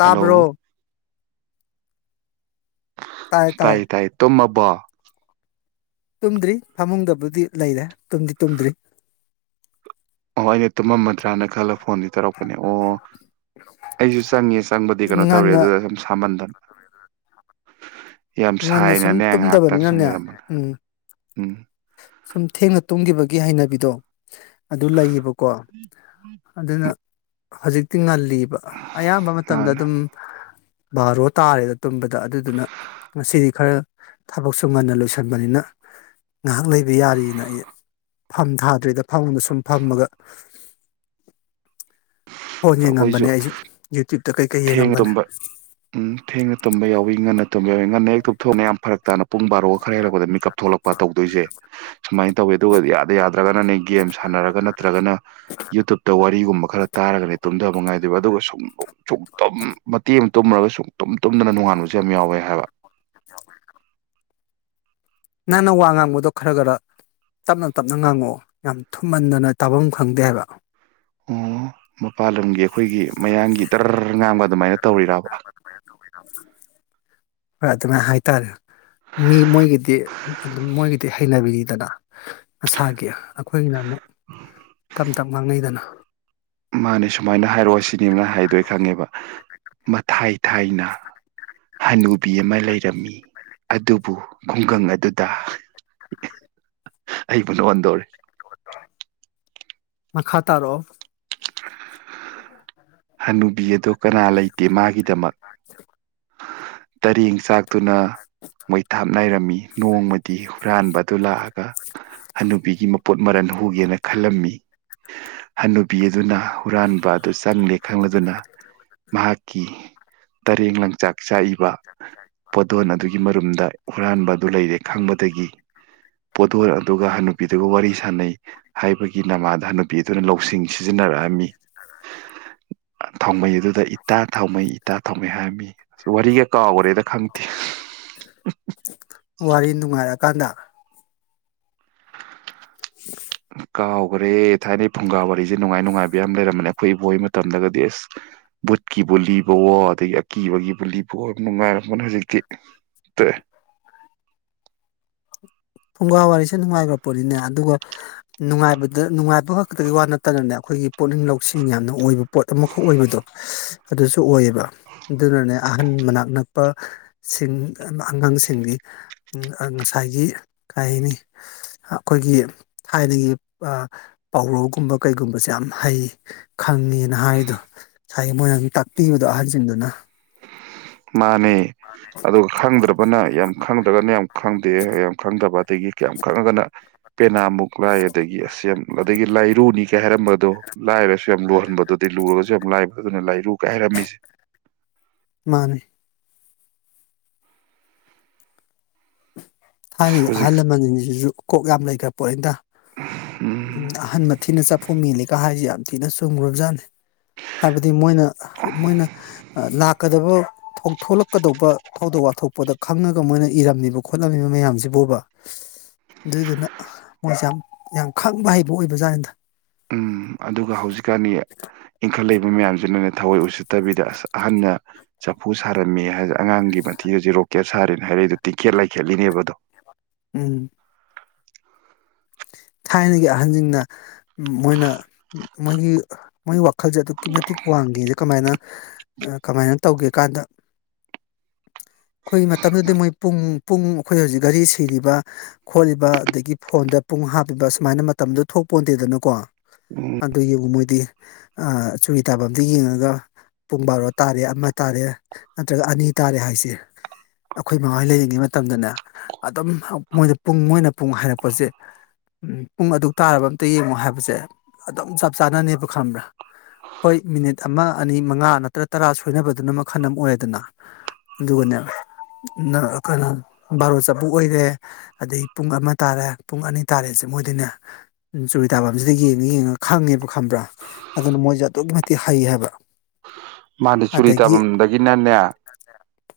hello ꯇꯥꯏ ꯇꯥꯏ ꯇꯨꯃ ꯕꯥ ꯇꯨꯝꯗ꯭ꯔꯤ ꯐꯃꯨꯡꯗꯕꯨꯗꯤ ꯂꯩꯔꯦ ꯇꯨꯝꯗꯤ ꯇꯨꯝꯗ꯭ꯔꯤ ꯑꯣ ꯑꯩꯅ ꯇꯨꯝꯃꯝ ꯃꯟꯗ꯭ꯔꯥꯅ ꯈꯜꯂꯣ ꯐꯣꯟꯗꯤ ꯇꯧꯔꯛꯄꯅꯦ ꯑꯣ ꯑꯩꯁꯨ ꯆꯪꯉꯦ ꯆꯪꯕꯗꯤ ꯀꯩꯅꯣ ꯇꯧꯔꯦ ꯉꯟꯅ ꯑꯗꯨꯗ ꯁꯨꯝ ꯁꯥꯃꯟꯗꯅ ꯌꯥꯝ ꯉꯟꯅ ꯁꯨꯝ ꯁꯥꯏꯅꯅꯦ ꯉꯥꯏꯍꯥꯛꯇꯪ ꯁꯨꯝ ꯇꯨꯝꯗꯕꯅꯤꯅꯅꯦ ꯂꯩꯔꯝꯕꯅꯦ ꯎꯝ ꯎꯝ ꯁꯨꯝ ꯊꯦꯡꯅ ꯇꯨꯝꯈꯤꯕꯒꯤ ꯒꯤ ꯍꯩꯅꯕꯤꯗꯣ ꯑꯗꯨ ꯂꯩꯌꯦꯕꯀꯣ ꯑꯗꯨꯅ ꯍꯧꯖꯤꯛ ꯇꯤꯉꯜꯂꯤ ꯑꯌꯥꯝꯕ ꯃꯇꯝꯗ ꯃꯥꯅꯦ ꯑꯗꯨꯝ ꯕꯥꯔꯣ ꯇꯥꯔꯦꯗ ꯇꯨꯝꯕꯗ ꯑꯗꯨꯗꯨꯅ ꯉꯁꯤꯗꯤ ꯈꯔ ꯊꯕꯛꯁꯨ ꯉꯟꯅ ꯂꯣꯏꯁꯤꯟꯕꯅꯤꯅ ꯉꯥꯏꯍꯥꯛ ꯂꯩꯕ ꯌꯥꯔꯤꯅ ꯑꯩ ꯐꯝ ꯊꯥꯗ꯭ꯔꯤꯗ ꯐꯝꯗ ꯁꯨꯝ ꯐꯝꯃꯒ ꯐꯣꯟ ꯑꯩꯈꯣꯏꯁꯨ ꯌꯦꯡꯉꯝꯕꯅꯦ ꯑꯩꯁꯨ ꯌꯨꯇ꯭ꯌꯨꯨꯞ ꯊꯦꯡꯅ ꯇꯨꯝꯕ ꯎꯝ ꯊꯦꯡꯅ ꯇꯨꯝꯕ ꯌꯥꯎꯏꯤ ꯉꯟꯅ ꯇꯨꯝꯕ ꯌꯥꯎꯏ ꯉꯟꯅ ꯍꯦꯛꯇꯨꯞ ꯊꯣꯛꯅ ꯌꯥꯝ ꯐꯔꯛ ꯇꯥꯅ ꯄꯨꯡ ꯕꯥꯔꯣꯒ ꯈꯔ ꯍꯦꯜꯂꯛꯄꯗ ꯃꯤꯀꯑꯞ ꯊꯣꯛꯂꯛꯄ ꯇꯧꯗꯣꯏꯁꯦ ꯁꯨꯃꯥꯏꯅ ꯇꯧꯋꯤ ꯑꯗꯨꯒꯗꯤ ꯌꯥꯗꯦ ꯌꯥꯗ ꯅꯠꯇ꯭ꯔꯒꯅꯅꯦ ꯒꯦꯝ ꯁꯥꯟꯅꯔꯒ ꯅꯠꯇ꯭ꯔꯒꯅ ꯌꯨꯇꯨꯨꯞꯇ ꯋꯥꯔꯤꯒꯨꯝꯕ ꯈꯔ ꯇꯥꯔꯒꯅꯦ ꯇꯨꯝꯊꯕ ꯉꯥꯏꯗꯣꯏꯕ ꯑꯗꯨꯒ ꯁꯨꯝ ꯇꯨꯝ ꯃꯇꯦꯡ ꯑꯃ ꯇꯨꯝꯃꯨꯔꯒ ꯁ ꯇꯨꯝ ꯇꯨꯝꯗꯅ ꯅꯣꯡꯉꯥꯟꯕꯁꯨ ꯌꯥꯝ ꯌꯥꯎꯋꯦ ꯍꯥꯏꯕ ꯅꯪꯅ ꯋꯥ ꯉꯥꯡꯕꯗꯣ ꯈꯔ ꯈꯔ ꯇꯞꯅ ꯇꯞꯅ ꯉꯥꯡꯉꯛꯑꯣ ꯌꯥꯝ ꯊꯨꯝꯍꯟꯗꯅ ꯇꯥꯐꯝ ꯈꯪꯗꯦ ꯍꯥꯏꯕ ꯑꯣ ꯃꯄꯥꯥꯟ ꯂꯝꯒꯤ ꯑꯩꯈꯣꯏꯒꯤ ꯃꯌꯥꯡꯒꯤ ꯗꯔ ꯉꯥꯝꯕ ꯑꯗꯨꯃꯥꯏꯅ ꯇꯧꯔꯤꯔꯔꯕ ꯔ ꯑꯗꯨꯃꯥꯏꯅ ꯍꯥꯏꯇꯥꯔꯦ ꯃꯤ ꯃꯣꯏꯒꯤꯗꯤ ꯑꯗꯨꯝ ꯃꯣꯏꯒꯤꯗꯤ ꯍꯩꯅꯕꯤꯅꯤꯗꯅ ꯃꯁꯥꯒꯤ ꯑꯩꯈꯣꯏꯒꯤꯅ ꯑꯃꯨꯛ ꯇꯞꯇꯞꯅ ꯉꯥꯡꯅꯩꯗꯅ ꯃꯥꯅꯦ ꯁꯨꯃꯥꯏꯅ ꯍꯥꯏꯔꯛꯑꯣ ꯁꯤꯅꯤꯕꯅ ꯍꯥꯏꯗꯣꯏ ꯈꯪꯉꯦꯕ ꯃꯊꯥꯏ ꯊꯥꯏꯅ ꯍꯅꯨꯕꯤ ꯑꯃ ꯂꯩꯔꯝꯃꯤ ꯑꯗꯨꯕꯨ ꯈꯨꯡꯒꯪ ꯑꯗꯨꯗ ꯑꯩꯕꯨ ꯅ ꯑꯣꯟꯗꯣꯔꯦ ꯃꯈꯥ ꯇꯥꯔꯛꯑꯣ [unintelligible] ꯍꯅꯨꯕꯤ ꯑꯗꯣ ꯀꯅꯥ ꯂꯩꯇꯦ ꯃꯥꯒꯤꯗꯃꯛ [unintelligible] ꯇꯔꯦꯡꯆꯥꯛ ꯇꯨꯅ ꯃꯩꯊꯥꯞꯅꯏꯔꯝꯃꯤ ꯅꯣꯡꯃꯗꯤ ꯍꯨꯔꯥꯟꯕ ꯑꯗꯨ ꯂꯥꯛꯑꯒ ꯍꯟꯅꯨꯕꯤꯒꯤ ꯃꯄꯣꯠ ꯃꯔꯟ ꯍꯨꯒꯦꯅ ꯈꯜꯂꯝꯃꯤ ꯍꯟꯅꯨꯕꯤ ꯑꯗꯨꯅ ꯍꯨꯔꯥꯟꯕ ꯑꯗꯨ ꯆꯪꯂꯦ ꯈꯪꯂꯗꯨꯅ ꯃꯍꯥꯛꯀꯤ ꯇꯔꯦꯡ ꯂ ꯆꯥꯛꯏꯕ ꯄꯣꯠꯊꯣꯟ ꯑꯗꯨꯒꯤ ꯒꯤ ꯃꯔꯨꯝꯗ ꯍꯨꯔꯥꯟꯕ ꯑꯗꯨ ꯂꯩꯔꯦ ꯈꯪꯕꯗꯒꯤ ꯄꯣꯊꯣꯟ ꯑꯗꯨꯒ ꯍꯟꯅꯨꯄꯤꯗꯨꯒ ꯋꯥꯔꯤ ꯁꯥꯟꯅꯩ ꯍꯥꯏꯕꯒꯤ ꯅꯃꯥꯗ ꯍꯟꯅ ꯅꯨꯄꯤ ꯑꯗꯨꯅ ꯂꯧꯁꯤꯡ ꯁꯤꯖꯤꯟꯅꯔꯛꯑꯝꯃꯤ ꯊꯣꯡꯕ ꯑꯗꯨꯗ ꯏꯇꯥ ꯊꯥꯎꯃꯩ ꯏꯇꯥ ꯊꯥꯎꯃꯩ ꯍꯥꯏꯔꯝꯃꯤ ꯋꯥꯔꯤꯒ ꯀꯥ ꯑꯣꯏꯔꯦꯗ ꯈꯪꯊ ꯀꯥꯟꯗ ꯀꯥꯎ ꯍꯣꯔꯦ ꯊꯥꯏꯅꯩ ꯐꯨꯡꯒꯥ ꯋꯥꯔꯤꯁꯦ ꯅꯨꯡꯉꯥꯏ ꯅꯨꯡꯉꯥꯏꯕ ꯌꯥꯝ ꯂꯩꯔꯝꯕꯅꯦ ꯑꯩꯈꯣꯏ ꯏꯕꯣꯏꯒꯤ ꯃꯇꯝꯗꯒꯗꯤ ꯑꯁ ꯕꯨꯠꯀꯤꯕꯨ ꯂꯤꯕꯋꯣ ꯑꯗꯒꯤ ꯑꯀꯤꯕꯒꯤꯕꯨ ꯂꯤꯕꯋꯣ ꯌꯥꯝ ꯅꯨꯡꯉꯥꯏꯔꯝꯕꯅ ꯍꯧꯖꯤꯛꯇꯤ ꯇ ꯐꯨꯡꯒꯥ ꯋꯥꯔꯤꯁꯦ ꯅꯨꯡꯉꯥꯏꯈ꯭ꯔ ꯄꯣꯠꯅꯤꯅꯦ ꯑꯗꯨꯒ ꯅꯨꯡꯉꯥꯏꯕꯗ ꯅꯨꯡꯉꯥꯏꯕ ꯈꯛꯇꯒꯤ ꯋꯥ ꯅꯠꯇꯅꯅꯦ ꯑꯩꯈꯣꯏꯒꯤ ꯄꯨꯣꯛꯅꯤꯡ ꯂꯧꯁꯤꯡ ꯌꯥꯝꯅ ꯑꯣꯏꯕ ꯄꯣꯠ ꯑꯃꯈꯛ ꯑꯣꯏꯕꯗꯣ ꯑꯗꯨꯁꯨ ꯁꯨ ꯑꯣꯏꯌꯦꯕ ꯑꯗꯨꯅꯅꯦ ꯑꯍꯟ ꯃꯅꯥꯛꯅꯛ ꯁꯤꯡ ꯑꯉꯥꯡꯁꯤꯡꯗꯤ ꯉꯁꯥꯏꯒꯤ ꯀꯩꯅꯤ ꯑꯩꯈꯣꯏꯒꯤ ꯊꯥꯏꯅꯒꯤ ꯄꯥꯎꯔꯧꯒꯨꯝꯕ ꯀꯩꯒꯨꯝꯕꯁꯦ ꯌꯥꯝ ꯍꯩ ꯈꯪꯉꯦꯅ ꯍꯥꯏꯔꯤꯗꯣ ꯉꯁꯥꯏꯒꯤ ꯃꯣꯏꯅ ꯑꯗꯨꯝ ꯇꯥꯛꯄꯤꯕꯗꯣ ꯑꯍꯜꯁꯤꯡꯗꯨꯅ [inaudible] ꯑꯗꯨꯒ ꯈꯪꯗ꯭ꯔꯕꯅ ꯌꯥꯝ ꯈꯪꯗ꯭ꯔꯒꯅ ꯌꯥꯝ ꯈꯪꯗꯦ ꯌꯥꯝ ꯈꯪꯗꯕ ꯑꯗꯒꯤ ꯀꯌꯥꯝ ꯈꯪꯉꯒꯅ ꯄꯦꯅꯥꯃꯨꯛ ꯂꯥꯏ ꯑꯗꯒꯤ ꯑꯁꯦꯝ ꯑꯗꯒꯤ ꯂꯥꯏꯔꯨꯅꯤ ꯀꯩ ꯍꯥꯏꯔ ꯗꯣ ꯂꯥꯏꯔꯁꯨ ꯌꯥꯝ ꯂꯨꯍꯟꯕꯗꯨꯗꯤ ꯂꯨꯔꯒꯁꯨ ꯌꯥꯝ ꯂꯥꯏꯕ ꯑꯗꯨꯅ ꯂꯥꯏ ꯨ ꯀꯥꯏꯔꯝꯃꯤꯁꯦ ꯄꯅꯤ ꯊꯥꯏꯅꯒꯤ ꯍꯧꯖꯤꯛ ꯑꯍꯜ ꯂꯃꯟꯁꯤꯡꯁꯤꯁꯨ ꯀꯣꯛ ꯌꯥꯝ ꯂꯩꯈ꯭ꯔꯦ ꯄꯣꯠ ꯑꯅꯗ ꯎꯝ ꯑꯍꯟ ꯃꯊꯤꯅ ꯆꯥꯐꯨ ꯃꯦꯜꯂꯤꯒ ꯍꯥꯏꯁ ꯅꯨꯡꯊꯤꯅ ꯁꯨꯝꯒꯨꯞꯖꯥꯅꯤ ꯍꯥꯏꯕꯗꯤ ꯃꯣꯏꯅ ꯃꯣꯏꯅ ꯂꯥꯛ ꯀꯗꯕ ꯊꯣꯛꯂꯛꯀꯗꯧꯕ ꯊꯧꯗꯣꯛ ꯋꯥꯊꯣꯛꯄꯗ ꯈꯪꯉꯒ ꯃꯣꯏꯅ ꯏꯔꯝꯃꯤꯕ ꯈꯣꯠꯂꯝꯃꯤꯕ ꯃꯌꯥꯝꯁꯤꯕꯨ ꯑꯣꯏꯕ ꯑꯗꯨꯗꯨꯅ ꯃꯣꯏꯁꯦ ꯌꯥꯝ ꯌꯥꯝ ꯈꯪꯕ ꯍꯩꯕ ꯑꯣꯏꯕ ꯖꯥꯠꯗ ꯎꯝ ꯑꯗꯨꯒ ꯍꯧꯖꯤꯛꯀꯥꯟꯅꯤ ꯏꯟꯈꯠꯂꯛ ꯃꯤ ꯃꯌꯥꯝꯁꯤꯅꯅꯦ ꯊꯑꯣꯏ ꯎꯁꯤ ꯅꯠꯇꯕꯤꯗ ꯑꯁ ꯑꯍꯅ ꯆꯐꯨ ꯁꯥꯔꯝꯃꯦ ꯍꯥꯏ ꯑꯉꯥꯡꯒꯤ ꯃꯊꯤ ꯍꯧꯖꯤꯛ ꯔꯣꯀꯦꯠ ꯁꯥꯔꯤꯦꯅꯦ ꯍꯥꯏꯔꯛꯏꯗꯣ ꯇꯤꯡꯀꯦꯠ ꯂꯥꯏꯈꯦꯠꯂꯤꯅꯦꯕ ꯑꯗꯣ ꯎꯝ ꯊꯥꯏꯅꯒꯤ ꯑꯍꯟꯁꯤꯡꯅ ꯃꯣꯏꯅ ꯃꯣꯏꯒꯤ ꯃꯣꯏ ꯈꯜꯁꯦ ꯑꯗꯨꯛꯀꯤ ꯃꯇꯤꯛ ꯋꯥꯡꯉꯦ ꯀꯃꯥꯏꯅ ꯀꯃꯥꯏꯅ ꯇꯧꯒꯦ ꯀꯥꯟꯗ ꯑꯩꯈꯣꯏ ꯃꯇꯝꯗꯨꯗꯤ ꯃꯣꯏ ꯄꯨꯡ ꯄꯨꯡ ꯑꯩꯈꯣꯏ ꯍꯧꯖꯤꯛ ꯘꯔꯤ ꯁꯤꯔꯤꯕ ꯈꯣꯠꯂꯤꯕ ꯑꯗꯒꯤ ꯐꯣꯟꯗ ꯄꯨꯡ ꯍꯥꯞ ꯑꯗꯨꯒ ꯁꯨꯃꯥꯏꯅ ꯃꯇꯝꯗꯣ ꯊꯣꯛꯄꯣꯟꯗꯦꯗꯅꯀꯣ ꯑꯗꯨꯒꯤ ꯎꯣꯏ ꯗꯤ ꯆꯨꯔꯤ ꯇꯥꯐꯝꯗ ꯌꯦꯡꯉꯒ ꯄꯨꯡ ꯕꯥꯔꯣ ꯇꯥꯔꯦ ꯑꯃ ꯇꯥꯔꯦ ꯅꯠꯇ꯭ꯔꯒ ꯑꯅꯤ ꯇꯥꯔꯦ ꯍꯥꯏꯁꯦ ꯑꯩꯈꯣꯏ ꯃꯉꯥ ꯂꯩꯔꯤꯉꯩ ꯃꯇꯝꯗꯅꯦ ꯑꯗꯨꯝ ꯃꯣꯏꯅ ꯄꯨꯡ ꯃꯣꯏꯅ ꯄꯨꯡ ꯍꯥꯏꯔꯛꯄꯁꯦ ꯎꯝ ꯄꯨꯡ ꯑꯗꯨꯛ ꯇꯥꯔꯕ ꯑꯝꯇ ꯌꯦꯡꯉꯣ ꯍꯥꯏꯕꯁꯦ ꯑꯗꯨꯝ ꯆꯞ ꯆꯥꯅꯅꯦꯕ ꯈꯪꯕ꯭ꯔꯥ ꯍꯣꯏ ꯃꯤꯅꯤꯠ ꯑꯃ ꯑꯅꯤ ꯃꯉꯥ ꯅꯠꯇ꯭ꯔ ꯇꯔꯥ ꯁꯣꯏꯅꯕꯗꯨꯅ ꯃꯈꯜ ꯑꯃ ꯑꯣꯏꯌꯦꯗꯅ ꯑꯗꯨꯒꯅꯦ ꯀꯩꯅꯣ ꯕꯥꯔꯣ ꯆꯄꯨ ꯑꯣꯏꯔꯦ ꯑꯗꯩ ꯄꯨꯡ ꯑꯃ ꯇꯥꯔꯦ ꯄꯨꯡ ꯑꯅꯤ ꯇꯥꯔꯦꯁꯦ ꯃꯣꯏꯗꯅꯦ ꯆꯨꯔꯤ ꯇꯥꯐꯝꯁꯤꯗ ꯌꯦꯡꯉ ꯌꯦꯡꯉ ꯈꯪꯉꯦꯕ ꯈꯪꯕ꯭ꯔꯥ ꯑꯗꯨꯅ ꯃꯣꯏꯁꯦ ꯑꯗꯨꯛꯀꯤ ꯃꯇꯤꯛ ꯍꯩ ꯍꯥꯏꯕ ꯃꯥꯗꯤ ꯆꯨꯔꯤ ꯑꯗꯒꯤ ꯇꯥꯐꯝꯗꯒꯤꯅꯅꯦ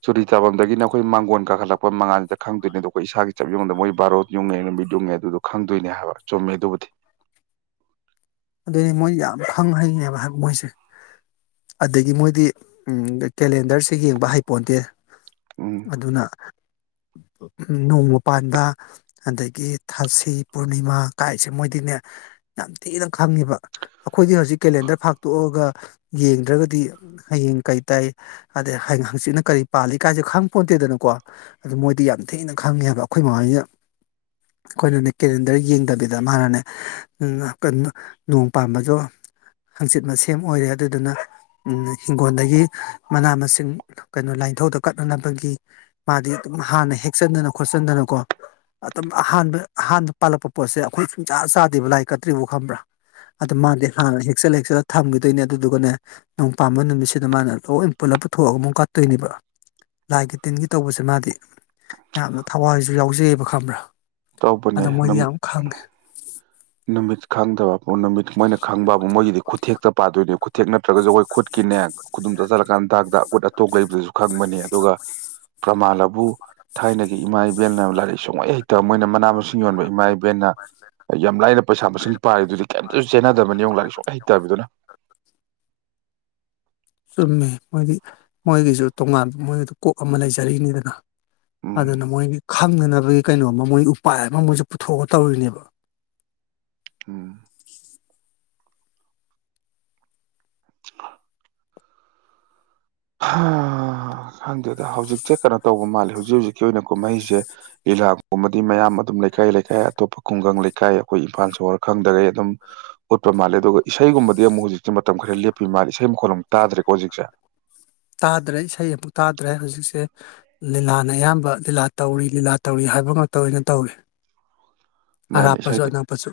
ꯆꯔꯤ ꯆꯥꯐꯝꯗꯒꯤ ꯑꯩꯈꯣꯏ ꯃꯥꯡꯒꯣꯟ ꯀꯥꯈꯠꯂꯛꯄ ꯃꯉꯥꯟꯅꯤꯗ ꯈꯪꯗꯣꯏꯅꯦ ꯑꯗꯣ ꯑꯩꯈꯣꯏ ꯏꯁꯥꯒꯤ ꯆꯞ ꯌꯣꯗ ꯃꯣꯏ ꯕꯥꯔꯣ ꯌꯨꯡꯉꯦ ꯅꯨꯃꯤꯠ ꯌꯨꯡꯉꯦ ꯑꯗꯨꯗꯣ ꯈꯪꯗꯣꯏꯅꯦ ꯍꯥꯏꯕ ꯆꯨꯝꯃꯦ ꯑꯗꯨꯕꯨꯗꯤ ꯑꯗꯨꯅꯤ ꯃꯣꯏ ꯌꯥꯝ ꯍꯪ ꯍꯪꯉꯦꯕ ꯃꯣꯏꯁꯦ ꯑꯗꯒꯤ ꯃꯣꯏꯗꯤ ꯀꯦꯂꯦꯟꯗꯔꯁꯦ ꯌꯦꯡꯕ ꯍꯩꯄꯣꯟꯗꯦ ꯎꯝ ꯑꯗꯨꯅ ꯅꯣꯡꯃ ꯄꯥꯟꯕ ꯑꯗꯒꯤ ꯊꯥꯁꯤ ꯄꯨꯔꯅꯤꯃꯥ ꯀꯥꯏꯁꯦ ꯃꯣꯏꯗꯤꯅꯦ ꯌꯥꯝ ꯊꯤꯅ ꯈꯪꯉꯤꯕ ꯑꯩꯈꯣꯏꯗꯤ ꯍꯧꯖꯤꯛ ꯀꯦꯂꯦꯟꯗꯔ ꯐꯥꯛꯇꯣꯛꯑꯒ ꯌꯦꯡꯗ꯭ꯔꯒꯗꯤ ꯍꯌꯦꯡ ꯀꯩ ꯇꯥꯏ ꯑꯗꯩ ꯍꯪꯆꯤꯠꯅ ꯀꯔꯤ ꯄꯥꯜꯂꯤ ꯀꯥꯏꯁꯦ ꯈꯪ ꯄꯣꯟꯇꯦꯗꯅꯀꯣ ꯑꯗꯨ ꯃꯣꯏꯗꯤ ꯌꯥꯝ ꯊꯤꯅ ꯈꯪꯉꯦꯕ ꯑꯩꯈꯣꯏ ꯃꯃꯥꯅ ꯑꯩꯈꯣꯏꯅꯅꯦ ꯀꯦꯂꯦꯟꯗꯔ ꯌꯦꯡꯗꯕꯤꯗ ꯃꯥꯅꯅꯦ ꯅꯣꯡ ꯄꯥꯟꯕꯝꯕꯗꯣ ꯍꯪꯆꯤꯠ ꯃꯁꯦꯝ ꯑꯣꯏꯔꯦ ꯑꯗꯨꯗꯨꯅ ꯏꯤꯡꯒꯣꯜꯗꯒꯤ ꯃꯅꯥ ꯃꯁꯤꯡ ꯀꯩꯅꯣ ꯂꯥꯏꯊꯧꯗ ꯀꯠꯅꯅꯕꯒꯤ ꯃꯥꯗꯤ ꯑꯗꯨꯝ ꯍꯥꯟꯅ ꯍꯦꯛꯆꯟꯗꯅ ꯈꯣꯠꯆꯟꯗꯅꯀꯣ ꯑꯗꯨꯝ ꯑꯍꯥꯟꯕ ꯑꯍꯥꯟꯕ ꯄꯥꯜꯂꯛꯄ ꯄꯣꯠꯁꯦ ꯑꯩꯈꯣꯏ ꯁꯨꯡꯆꯥ ꯆꯥꯗꯦꯕ ꯂꯥꯏꯔꯤꯛ ꯀꯠꯇ꯭ꯔꯤꯕꯨ ꯈꯪꯕ꯭ꯔꯥ ꯑꯗꯨ ꯃꯥꯗꯤ ꯍꯥꯟꯅ ꯍꯦꯛꯆꯠ ꯍꯦꯛꯆꯜꯂ ꯊꯝꯈꯤꯗꯣꯏꯅꯦ ꯑꯗꯨꯗꯨꯒꯅꯦ ꯅꯣꯡ ꯄꯥꯟꯕꯝꯕ ꯅꯨꯃꯤꯠꯁꯤꯗ ꯃꯥꯅ ꯂꯣꯏ ꯄꯨꯜꯂꯞ ꯄꯨꯊꯣꯛꯑꯒ ꯑꯃꯨꯛ ꯀꯠꯇꯣꯏꯅꯦꯕ ꯂꯥꯏꯒꯤ ꯇꯤꯟꯒꯤ ꯇꯧꯕꯁꯦ ꯃꯥꯗꯤ ꯌꯥꯝꯅ ꯊꯋꯥꯏꯁꯨ ꯌꯥꯎꯖꯩꯑꯕ ꯈꯪꯕ꯭ꯔꯥ ꯇꯧꯕꯅꯦ ꯑꯗ ꯃꯣꯏꯗꯤ ꯑꯗꯨꯝ ꯌꯥꯝ ꯈꯪꯉꯦ ꯅꯃꯁ ꯈꯪꯗꯕ ꯅꯨꯃꯤꯠ ꯃꯣꯏꯅ ꯈꯪꯕꯕꯨ ꯃꯣꯏꯒꯤꯗꯤ ꯈꯨꯊꯦꯛꯇ ꯄꯥꯗꯣꯏꯅꯦ ꯈꯨꯊꯦꯛ ꯅꯠꯇ꯭ꯔꯒꯁꯨ ꯑꯩꯈꯣꯏ ꯈꯨꯠꯀꯤꯅꯦ ꯈꯨꯗꯨꯝ ꯆꯥꯁꯤꯜꯂꯀꯥꯟ ꯊꯥꯛꯇ ꯎꯠ ꯑꯇꯣꯛ ꯂꯩꯕꯗꯨꯁꯨ ꯈꯪꯕꯅꯦ ꯑꯗꯨꯒ ꯄ꯭ꯔꯃꯥꯜꯂꯕꯨ ꯊꯥꯏꯅꯒꯤ ꯏꯃꯥ ꯏꯕꯦꯜꯅ ꯂꯥꯏꯔꯤꯛ ꯁꯨꯡꯍꯩ ꯍꯩꯛꯇ ꯃꯣꯏꯅ ꯃꯅꯥ ꯃꯁꯤꯡ ꯌꯣꯟꯕ ꯏꯃꯥ ꯏꯕꯦꯜꯅ ꯌꯥꯝ ꯂꯥꯏꯅ ꯄꯩꯁꯥ ꯃꯁꯤꯡ ꯄꯥꯏ ꯍꯩꯇꯕꯤꯗꯨꯅ ꯁꯃꯃꯦ ꯃꯣꯏꯒꯤ ꯃꯣꯏꯒꯤꯁꯨ ꯇꯣꯉꯥꯟꯕ ꯃꯣꯏꯗ ꯀꯣꯛ ꯑꯃ ꯂꯩꯖꯔꯤꯅꯤꯗꯅ ꯑꯗꯨꯗ ꯅ ꯎꯝ ꯃꯣꯏꯒꯤ ꯈꯪꯅꯅꯕꯒꯤ ꯀꯩꯅꯣꯝꯃ ꯃꯣꯏ ꯎꯄꯥꯏ ꯑꯃ ꯃꯣꯏꯁꯨ ꯄꯨꯊꯣꯛꯑ ꯇꯧꯔꯤꯅꯦꯕ ꯎ ꯑ ꯈꯪꯗꯦꯗ ꯍꯧꯖꯤꯛꯁꯦ ꯀꯩꯅꯣ ꯇꯧꯕ ꯃꯥꯜꯂꯦ ꯍꯧꯖꯤꯛ ꯍꯧꯖꯤꯛꯀꯤ ꯑꯣꯏꯅ ꯀꯨꯝꯍꯩꯁꯦ ꯂꯤꯂꯥꯀꯨꯝꯕꯗꯤ ꯃꯌꯥꯝ ꯑꯗꯨꯝ ꯂꯩꯀꯥꯏ ꯂꯩꯀꯥꯏ ꯑꯇꯣꯞꯄ ꯈꯨꯡꯒꯪ ꯂꯩꯀꯥꯏ ꯑꯩꯈꯣꯏ ꯏꯝꯐꯥꯜ ꯁꯣꯍꯣꯔ ꯈꯪꯗꯒꯩ ꯑꯗꯨꯝ ꯎꯠꯄ ꯃꯥꯜꯂꯦ ꯑꯗꯨꯒ ꯏꯁꯩꯒꯨꯝꯕꯗꯤ ꯑꯃꯨꯛ ꯍꯧꯖꯤꯛꯁꯦ ꯃꯇꯝ ꯈꯔ ꯂꯦꯞꯄꯤ ꯃꯥꯜꯂꯦ ꯏꯁꯩ ꯃꯈꯣꯜ ꯑꯃꯨꯛ ꯇꯥꯗ꯭ꯔꯦꯀꯣ ꯍꯧꯖꯤꯛꯁꯦ ꯇꯥꯗ꯭ꯔꯦ ꯏꯁꯩ ꯑꯃꯨꯛ ꯇꯥꯗ꯭ꯔꯦ ꯍꯧꯖꯤꯛꯁꯦ ꯂꯤꯂꯥꯅ ꯑꯌꯥꯝꯕ ꯂꯤꯂꯥ ꯇꯧꯔꯤ ꯂꯤꯂꯥ ꯇꯧꯔꯤ ꯍꯥꯏꯕ ꯉꯇ ꯑꯣꯏꯅ ꯇꯧꯏ ꯑꯔꯥꯞꯄꯁꯨ ꯑꯅꯛꯞꯄꯁꯨ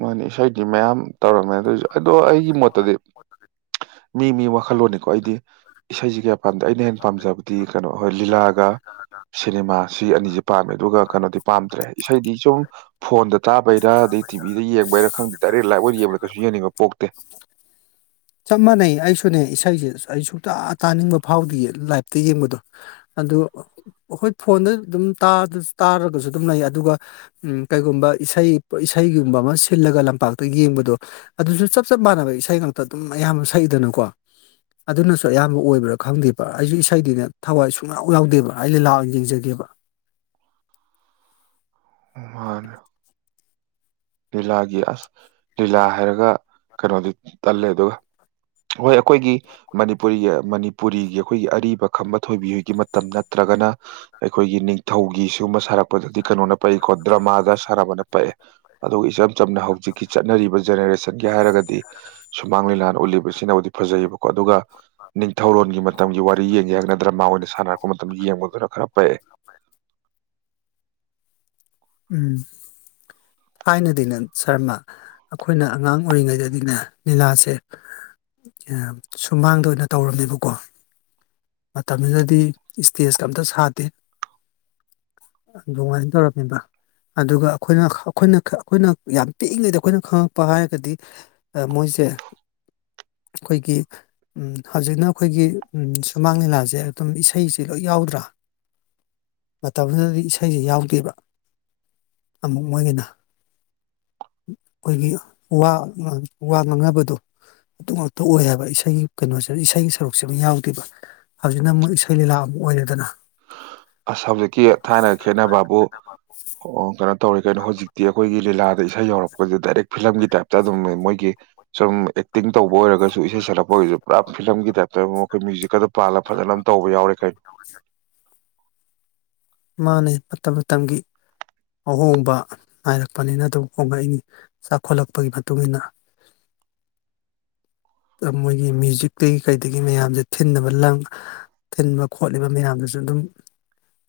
ꯃꯥꯅꯤ ꯏꯁꯩꯗꯤ ꯃꯌꯥꯝ ꯇꯧꯔꯝꯃꯦ ꯑꯗꯨꯏꯁꯨ ꯑꯗꯣ ꯑꯩꯒꯤ ꯃꯣꯠꯇꯗꯤ ꯃꯤ ꯃꯤ ꯋꯥꯈꯜꯂꯣꯟꯅꯤꯀꯣ ꯑꯩꯗꯤ ꯏꯁꯩꯁꯦ ꯀꯌꯥ ꯄꯥꯝꯖ ꯑꯩꯅ ꯍꯦꯟꯅ ꯄꯥꯝꯖꯕꯗꯤ ꯀꯩꯅꯣ ꯍꯣꯏ ꯂꯤꯂꯥꯒ ꯁꯤꯅꯦꯃꯥ ꯁꯤ ꯑꯅꯤꯁꯦ ꯄꯥꯝꯃꯦ ꯑꯗꯨꯒ ꯀꯩꯅꯣꯗꯤ ꯄꯥꯝꯗ꯭ꯔꯦ ꯏꯁꯩꯗꯤ ꯁꯨꯝ ꯐꯣꯟꯗ ꯇꯥꯕ ꯄꯕꯔ ꯇꯤꯕꯤꯤꯗ ꯌꯦꯡꯕ ꯍꯥꯏꯔ ꯈꯪꯗꯦ ꯀꯩ ꯂꯥꯏꯕ ꯑꯣꯏꯅ ꯌꯦꯡꯕꯗ ꯀꯩꯁꯨ ꯌꯦꯡꯅꯤꯡꯕ ꯄꯣꯛꯇꯦ ꯆꯞ ꯃꯥꯟꯅꯩ ꯑꯩꯁꯨꯅꯦ ꯏꯁꯩꯁꯦ ꯑꯩ ꯁꯨꯡꯛꯇ ꯇꯥꯅꯤꯡꯕ ꯐꯥꯎꯗꯤ ꯂꯥꯏꯞꯇ ꯌꯦꯡꯕꯗꯣ ꯑꯗꯨ ꯑꯩꯈꯣꯏ ꯐꯣꯟꯗ ꯑꯗꯨꯝ ꯇꯥꯔꯒꯁꯨ ꯑꯗꯨꯝ ꯂꯩ ꯑꯗꯨꯒ ꯀꯩꯒꯨꯝꯕ ꯏꯁꯩ ꯏꯁꯩꯒꯨꯝꯕ ꯑꯃ ꯁꯤꯜꯂꯒ ꯂꯝꯄꯥꯛꯇ ꯌꯦꯡꯕꯗꯣ ꯑꯗꯨꯁꯨ ꯆꯞ ꯆꯞ ꯃꯥꯟꯅꯕ ꯏꯁꯩ ꯉꯥꯛꯇ ꯑꯗꯨꯝ ꯑꯌꯥꯝꯕ ꯁꯛꯏꯗꯅꯀꯣ ꯑꯗꯨꯅꯁꯨ ꯑꯌꯥꯝꯕ ꯑꯣꯏꯕ꯭ꯔꯥ ꯈꯪꯗꯦꯕ ꯑꯩꯁꯨ ꯏꯁꯩꯗꯤꯅꯦ ꯊꯋꯥꯏ ꯁꯨꯡꯂꯎ ꯌꯥꯎꯗꯦꯕ ꯑꯩꯅ ꯂꯥꯛ ꯌꯦꯡꯖꯒꯦꯕ ꯃꯥꯅꯦ ꯂꯤꯂꯥꯒꯤ ꯑꯁ ꯂꯤꯂꯥ ꯍꯥꯏꯔꯒ ꯀꯩꯅꯣꯗꯤ ꯇꯜꯂꯦ ꯑꯗꯨꯒ ꯍꯣꯏ ꯑꯩꯈꯣꯏꯒꯤ ꯃꯅꯤꯄꯨꯔꯤꯒꯤ ꯃꯅꯤꯄꯨꯔꯤꯒꯤ ꯑꯩꯈꯣꯏꯒꯤ ꯑꯔꯤꯕ ꯈꯝꯕ ꯊꯣꯏꯕꯤꯒꯤ ꯃꯇꯝ ꯅꯠꯇ꯭ꯔꯒꯅ ꯑꯩꯈꯣꯏꯒꯤ ꯅꯤꯡꯊꯧꯒꯤ ꯁꯤꯒꯨꯝꯕ ꯁꯥꯔꯛꯄꯗꯗꯤ ꯀꯩꯅꯣꯅꯦ ꯄꯩ ꯀꯣꯗ꯭ꯔ ꯃꯥꯒ ꯁꯔꯥ ꯃꯅꯦ ꯄꯩ ꯑꯗꯨꯒ ꯏꯆꯝ ꯆꯝꯅ ꯍꯧꯖꯤꯛꯀꯤ ꯆꯠꯅꯔꯤꯕ ꯖꯦꯅꯦꯔꯦꯁꯟꯒꯤ ꯍꯥꯏꯔꯒꯗꯤ ꯁꯨꯃꯥꯡ ꯂꯤꯂꯥꯅ ꯎꯠꯂꯤꯕꯁꯤꯅꯕꯨꯗꯤ ꯐꯖꯩꯑꯕꯀꯣ ꯑꯗꯨꯒ ꯅꯤꯡꯊꯧꯔꯣꯟꯒꯤ ꯃꯇꯝꯒꯤ ꯋꯥꯔꯤ ꯌꯦꯡꯒꯦ ꯍꯥꯏꯅ ꯗ꯭ꯔꯃꯥ ꯑꯣꯏꯅ ꯁꯥꯟꯅꯔꯛꯄ ꯃꯇꯝ ꯌꯦꯡꯕꯗꯨꯅ ꯈꯔ ꯄꯛꯑꯦ ꯎꯝ ꯊꯥꯏꯅꯗꯤꯅꯦ ꯁꯔꯃ ꯑꯩꯈꯣꯏꯅ ꯑꯉꯥꯡ ꯑꯣꯏꯔꯤꯉꯩꯗꯗꯤꯅꯦ ꯂꯤꯂꯥꯁꯦ ꯁꯨꯃꯥꯡꯗ ꯑꯣꯏꯅ ꯇꯧꯔꯝꯃꯦꯕꯀꯣ ꯃꯇꯝꯗꯨꯗꯗꯤ ꯏꯁꯇꯦꯖꯀ ꯑꯝꯇ ꯁꯥꯗꯦ ꯑꯗꯨꯃꯥꯏꯅ ꯇꯧꯔꯝꯃꯦꯕ ꯑꯗꯨꯒ ꯑꯩꯈꯣꯏꯅ ꯑꯩꯈꯣꯏꯅ ꯑꯩꯈꯣꯏꯅ ꯌꯥꯝ ꯄꯤꯛꯏꯉꯩꯗ ꯑꯩꯈꯣꯏꯅ ꯈꯪꯉꯛꯄ ꯍꯥꯏꯔꯒꯗꯤ ꯃꯣꯏꯁꯦ ꯑꯩꯈꯣꯏꯒꯤ ꯍꯧꯖꯤꯛꯅ ꯑꯩꯈꯣꯏꯒꯤ ꯁꯨꯃꯥꯡ ꯂꯤꯂꯥꯁꯦ ꯑꯗꯨꯝ ꯏꯁꯩꯁꯦ ꯂꯣꯏ ꯌꯥꯎꯗ꯭ꯔꯥ ꯃꯇꯝꯗꯨꯗꯗꯤ ꯏꯁꯩꯁꯦ ꯌꯥꯎꯗꯦꯕ ꯑꯃꯨꯛ ꯃꯣꯏꯒꯤꯅ ꯑꯩꯈꯣꯏꯒꯤ ꯋꯥ ꯋꯥ ꯉꯥꯡꯅꯕꯗꯣ ꯑꯗꯨ ꯉꯥꯛꯇ ꯑꯣꯏ ꯍꯥꯏꯕ ꯏꯁꯩꯒꯤ ꯀꯩꯅꯣꯁꯤꯗ ꯏꯁꯩꯒꯤ ꯁꯔꯨꯛꯁꯤꯃ ꯌꯥꯎꯗꯦꯕ ꯍꯧꯖꯤꯛꯅ ꯑꯃꯨꯛ ꯏꯁꯩ ꯂꯤꯂꯥ ꯑꯃꯨꯛ ꯑꯣꯏꯔꯦꯗꯅ ꯑꯁꯥꯝꯖꯤꯛꯀꯤ ꯊꯥꯏꯅꯒ ꯈꯦꯠꯅꯕꯅꯕꯕꯥꯕꯨ ꯑꯣ ꯀꯩꯅꯣ ꯇꯧꯔꯦ ꯀꯩꯅꯣ ꯍꯧꯖꯤꯛꯇꯤ ꯑꯩꯈꯣꯏꯒꯤ ꯂꯤꯂꯥꯗ ꯏꯁꯩ ꯌꯧꯔꯛꯄꯁꯦ ꯗꯥꯏꯔꯦꯛ ꯐꯤꯂꯝꯒꯤ ꯇꯥꯏꯞꯇ ꯑꯗꯨꯝ ꯃꯣꯏꯒꯤ ꯁꯨꯝ ꯑꯦꯛꯇꯤꯡ ꯇꯧꯕ ꯑꯣꯏꯔꯒꯁꯨ ꯏꯁꯩ ꯁꯛꯂꯛꯄ ꯑꯣꯏꯔꯁꯨ ꯄꯨꯔꯥ ꯐꯤꯂꯝꯒꯤ ꯇꯥꯏꯞꯇ ꯑꯩꯈꯣꯏ ꯃ꯭ꯌꯨꯖꯤꯛꯀ ꯑꯗꯨ ꯄꯥꯜꯂꯒ ꯐꯖꯅ ꯑꯗꯨꯝ ꯇꯧꯕ ꯌꯥꯎꯔꯦ ꯀꯩꯅꯣ ꯃꯥꯥꯅꯦ ꯃꯇꯝ ꯃꯇꯝꯒꯤ ꯑꯍꯣꯡꯕ ꯅꯥꯏꯔꯛꯄꯅꯤꯅ ꯑꯗꯨꯝ ꯍꯣꯡꯂꯛꯏꯅꯤ ꯆꯥꯎꯈꯠꯂꯛꯄꯒꯤ ꯃꯇꯨꯡꯏꯟꯅ ꯃꯣꯏꯒꯤ ꯃ꯭ꯌꯨꯖꯤꯛꯇꯒꯤ ꯀꯩꯗꯒꯤ ꯃꯌꯥꯝꯁꯦ ꯊꯤꯟꯕ ꯂꯥꯡ ꯊꯤꯟꯕ ꯈꯣꯠꯂꯤꯕ ꯃꯌꯥꯝꯗꯨꯁꯨ ꯑꯗꯨꯝ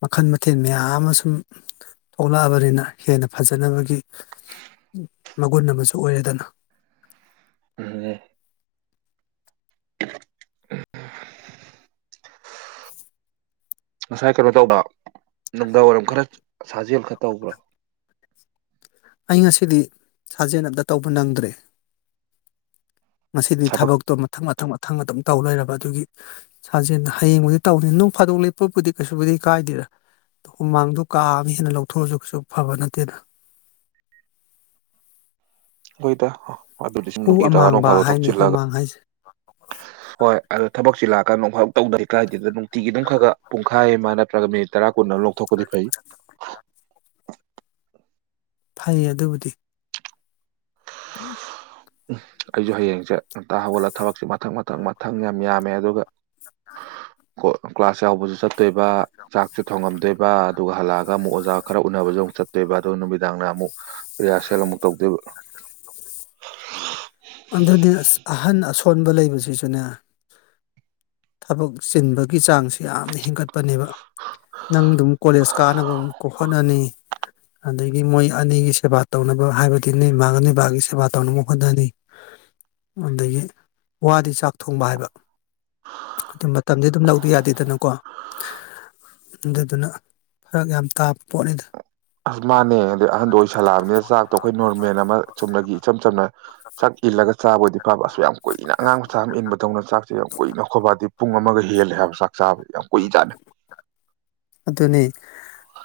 ꯃꯈꯜ ꯃꯊꯦꯜ ꯃꯌꯥꯝ ꯑꯃ ꯁꯨꯝ ꯊꯣꯛꯂꯛꯑꯕꯅꯤꯅ ꯍꯦꯟꯅ ꯐꯖꯅꯕꯒꯤ ꯃꯒꯨꯟ ꯑꯃꯁꯨ ꯑꯣꯏꯔꯦꯗꯅ ꯎꯝ ꯉꯁꯥꯏ ꯀꯩꯅꯣ ꯇꯧꯕ ꯅꯨꯡꯗꯥꯡ ꯋꯥꯏꯔꯝ ꯈꯔ ꯁꯥꯖꯦꯜ ꯈ ꯇꯧꯕ꯭ꯔꯥ ꯑꯩ ꯉꯁꯤꯗꯤ ꯁꯥꯖꯦꯟ ꯑ ꯑꯃꯇ ꯇꯧꯕ ꯅꯪꯗ꯭ꯔꯦ ꯉꯁꯤꯗꯤ ꯊꯕꯛ ꯊꯕꯛꯇꯣ ꯃꯊꯪ ꯃꯊꯪ ꯃꯊꯪ ꯑꯗꯨꯝ ꯇꯧ ꯂꯩꯔꯕ ꯑꯗꯨꯒꯤ ꯁꯥꯖꯦꯜꯗ ꯍꯌꯦꯡꯕꯨꯗꯤ ꯇꯧꯅꯤ ꯅꯣꯡ ꯐꯥꯗꯣꯛ ꯂꯦꯞꯄꯕꯨꯗꯤ ꯀꯩꯁꯨꯕꯨꯗꯤ ꯀꯥꯏꯗꯦꯗ ꯍꯨꯃꯥꯡꯗꯣ ꯀꯥ ꯑꯃ ꯍꯦꯟꯅ ꯂꯧꯊꯣꯛꯑꯁꯨ ꯀꯩꯁꯨ ꯐꯕ ꯅꯠꯇꯦꯅ ꯍꯣꯏꯗ ꯑꯗꯨ ꯂꯤꯁꯤꯡ ꯍꯨ ꯅꯨꯡꯒꯤ ꯇꯔꯥ ꯅꯣꯡ ꯑꯃꯥꯡꯕ ꯐꯥꯗꯣꯛ ꯍꯥꯏꯅꯤ ꯊꯣꯛꯆꯤꯜꯂꯒ ꯍꯨꯃꯥꯡ ꯍꯥꯏꯁꯦ ꯍꯣꯏ ꯑꯗꯣ ꯊꯕꯛꯁꯤ ꯂꯥꯛꯑꯀꯗ ꯅꯣꯡ ꯐꯥꯗꯣꯛ ꯇꯧꯗ ꯀꯥꯏꯗꯦꯗ ꯅꯨꯡꯇꯤꯒꯤ ꯑꯗꯨꯝ ꯈꯒ ꯄꯨꯡꯈꯥꯏ ꯑꯃ ꯅꯠꯇ꯭ꯔꯒ ꯃꯤꯅꯤꯠ ꯇꯔꯥ ꯀꯨꯟ ꯇꯧꯔ ꯂꯧꯊꯣꯛꯄꯗꯤ ꯐꯩ ꯐꯩ ꯑꯗꯨꯕꯨꯗꯤ ꯎꯝ ꯎ ꯑꯩꯁꯨ ꯍꯌꯦꯡꯁꯦ ꯉꯟꯇꯥ ꯍꯧꯒꯠꯂꯒ ꯊꯕꯛꯁꯦ ꯃꯊꯪ ꯃꯊꯪ ꯃꯊꯪ ꯌꯥꯝ ꯌꯥꯝꯃꯦ ꯑꯗꯨꯒ ꯑ ꯀ꯭ꯂꯥꯁ ꯌꯥꯎꯕꯁꯨ ꯆꯠ ꯆꯠꯇꯣꯏꯕ ꯆꯥꯛꯁꯨ ꯊꯣꯡꯉꯝꯗꯣꯏꯕ ꯑꯗꯨꯒ ꯍꯜꯂꯛꯑꯒ ꯑꯃꯨꯛ ꯑꯣꯖꯥ ꯈꯔ ꯎꯅꯕꯁꯨ ꯑꯃꯨꯛ ꯆꯠꯇꯣꯏꯕ ꯑꯗꯨ ꯅꯨꯃꯤꯗꯥꯡꯗ ꯑꯃꯨꯛ ꯔꯤꯍꯔꯁꯦꯜ ꯑꯃꯨꯛ ꯇꯧꯗꯣꯏꯕ ꯀꯣꯟꯕ ꯂꯩꯕꯁꯤꯁꯨꯅꯦ ꯊꯕꯛ ꯆꯤꯟꯕꯒꯤ ꯆꯥꯡꯁꯤ ꯌꯥꯝꯅ ꯍꯦꯟꯒꯠꯄꯅꯦꯕ [inaudible] ꯅꯪ ꯑꯗꯨꯝ ꯀꯣꯂꯦꯖ ꯀꯥꯅꯕ ꯑꯃꯨꯛ ꯍꯣꯠꯅꯅꯤ ꯑꯗꯒꯤ ꯃꯣꯏ ꯑꯅꯤꯒꯤ ꯁꯦꯕꯥ ꯇꯧꯅꯕ ꯍꯥꯏꯕꯗꯤ ꯅꯣꯏ ꯏꯃꯥꯒ ꯅꯣꯏ ꯕꯕꯥꯒꯤ ꯁꯦꯕꯥ ꯇꯧꯅꯕ ꯍꯣꯠꯅꯅꯤ ꯑꯗꯒꯤ ꯋꯥꯗꯤ ꯆꯥꯛ ꯊꯣꯡꯕ ꯍꯥꯏꯕ ꯑꯗꯨꯝ ꯃꯇꯝꯗꯤ ꯑꯗꯨꯝ ꯂꯧꯗ ꯌꯥꯗꯦꯗꯅꯀꯣ ꯑꯗꯨꯗꯨꯅ ꯐꯔꯛ ꯌꯥꯝ ꯇꯥꯕ ꯄꯣꯠꯅꯤꯗ ꯑꯁ ꯃꯥꯅꯦ ꯑꯗꯩ ꯑꯍꯟꯗ ꯑꯣꯏ ꯁꯜꯂꯛꯑꯕꯅꯤꯅ ꯆꯥꯛꯇꯣ ꯑꯩꯈꯣꯏ ꯅꯣꯔꯃꯦꯜ ꯑꯃ ꯆꯨꯝꯅꯗꯒꯤ ꯏꯆꯝ ꯆꯝꯅ ꯆꯥꯛ ꯏꯜꯂꯒ ꯆꯥꯕꯕꯨꯗꯤ ꯐꯥꯕ ꯑꯁ ꯌꯥꯝ ꯀꯨꯏꯅ ꯑꯉꯥꯡ ꯃꯆꯥ ꯑꯃ ꯏꯟꯕꯗꯧꯅ ꯆꯥꯛꯁꯦ ꯌꯥꯝ ꯀꯨꯏꯅ ꯈꯣ ꯗꯤ ꯄꯨꯡ ꯑꯃꯒ ꯍꯦꯜꯂꯦ ꯍꯥꯏꯕ ꯆꯥꯛ ꯆꯥꯕꯗ ꯌꯥꯝ ꯀꯨꯏ ꯖꯥꯠꯅꯤ ꯑꯗꯨꯅꯤ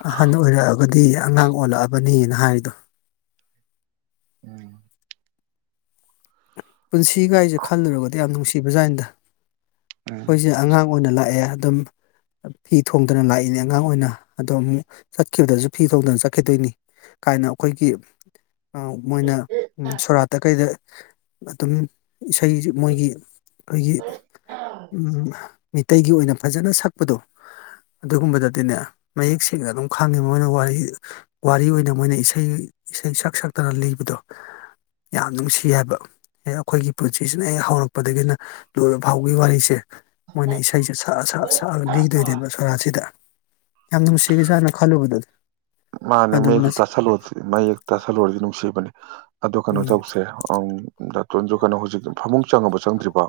ꯑꯍꯟ ꯑꯣꯏꯔꯛꯑꯒꯗꯤ ꯑꯉꯥꯡ ꯑꯣꯜꯂꯛꯑꯕꯅꯤꯅ ꯍꯥꯏꯔꯤꯗꯣ ꯎꯝ ꯄꯨꯟꯁꯤ ꯒꯥꯏꯖꯦ ꯈꯜꯂꯨꯔꯕꯨꯗꯤ ꯌꯥꯝ ꯅꯨꯡꯁꯤ ꯀ ꯕ ꯖꯥꯠꯅꯤꯗ ꯎꯝ ꯑꯩꯈꯣꯏꯁꯦ ꯑꯉꯥꯡ ꯑꯣꯏꯅ ꯂꯥꯛꯑꯦ ꯑꯗꯨꯝ ꯐꯤ ꯊꯣꯡꯗꯅ ꯂꯥꯛꯏꯅꯤ ꯑꯉꯥꯡ ꯑꯣꯏꯅ ꯑꯗꯣ ꯑꯃꯨꯛ ꯆꯠꯈꯤꯕꯗꯁꯨ ꯐꯤ ꯊꯣꯡꯗꯅ ꯆꯠꯈꯤꯗꯣꯏꯅꯤ ꯀꯥꯏꯅ ꯑꯩꯈꯣꯏꯒꯤ ꯃꯣꯏꯅ ꯁꯣꯔꯥꯠꯇ ꯀꯩꯗ ꯑꯗꯨꯝ ꯏꯁꯩ ꯃꯣꯏꯒꯤ ꯑꯩꯈꯣꯏꯒꯤ ꯃꯤꯇꯩꯒꯤ ꯑꯣꯏꯅ ꯐꯖꯅ ꯁꯛꯄꯗꯣ ꯑꯗꯨꯒꯨꯝꯕꯗꯗꯤꯅꯦ ꯃꯌꯦꯛ ꯁꯦꯡꯅ ꯑꯗꯨꯝ ꯈꯪꯉꯤ ꯃꯣꯏꯅ ꯋꯥꯔꯤ ꯋꯥꯔꯤ ꯑꯣꯏꯅ ꯃꯣꯏꯅ ꯏꯁꯩ ꯏꯁꯩ ꯁꯛ ꯁꯛꯇꯅ ꯂꯤꯕꯗꯣ ꯌꯥꯝ ꯅꯨꯡꯁꯤ ꯍꯥꯏꯕ ꯍꯦꯛ ꯑꯩꯈꯣꯏꯒꯤ ꯄꯨꯟꯁꯤꯁꯤꯅ ꯍꯦꯛ ꯍꯧꯔꯛꯄꯗꯒꯤꯅ ꯂꯣꯏꯔꯕ ꯐꯥꯎꯕꯒꯤ ꯋꯥꯔꯤꯁꯦ ꯃꯣꯏꯅ ꯏꯁꯩꯁꯦ ꯁꯛꯑ ꯁꯛꯑ ꯁꯛꯑꯒ ꯂꯤꯗꯣꯏꯅꯦꯕ ꯁꯣꯔꯥꯠꯁꯤꯗ ꯌꯥꯝ ꯅꯨꯡꯁꯤꯒ꯭ꯔꯖꯥꯠꯅ ꯈꯜꯂꯨꯕꯗꯗꯤ ꯃꯥꯅꯦ ꯑꯗꯨ ꯃꯌꯦꯛꯇꯣ ꯇꯥꯁꯤꯜꯂꯨꯔꯗꯤ ꯃꯌꯦꯛꯇꯣ ꯇꯥꯁꯤꯜꯂꯨꯔꯗꯤ ꯅꯨꯡꯁꯤꯕꯅꯦ ꯑꯗꯣ ꯀꯩꯅꯣ ꯎꯝ ꯇꯧꯁꯦ ꯑ ꯇꯣꯟꯁꯨ ꯀꯩꯅꯣ ꯍꯧꯖꯤꯛ ꯐꯃꯨꯡ ꯆꯪꯉꯕꯣ ꯆꯪꯗ꯭ꯔꯤꯕ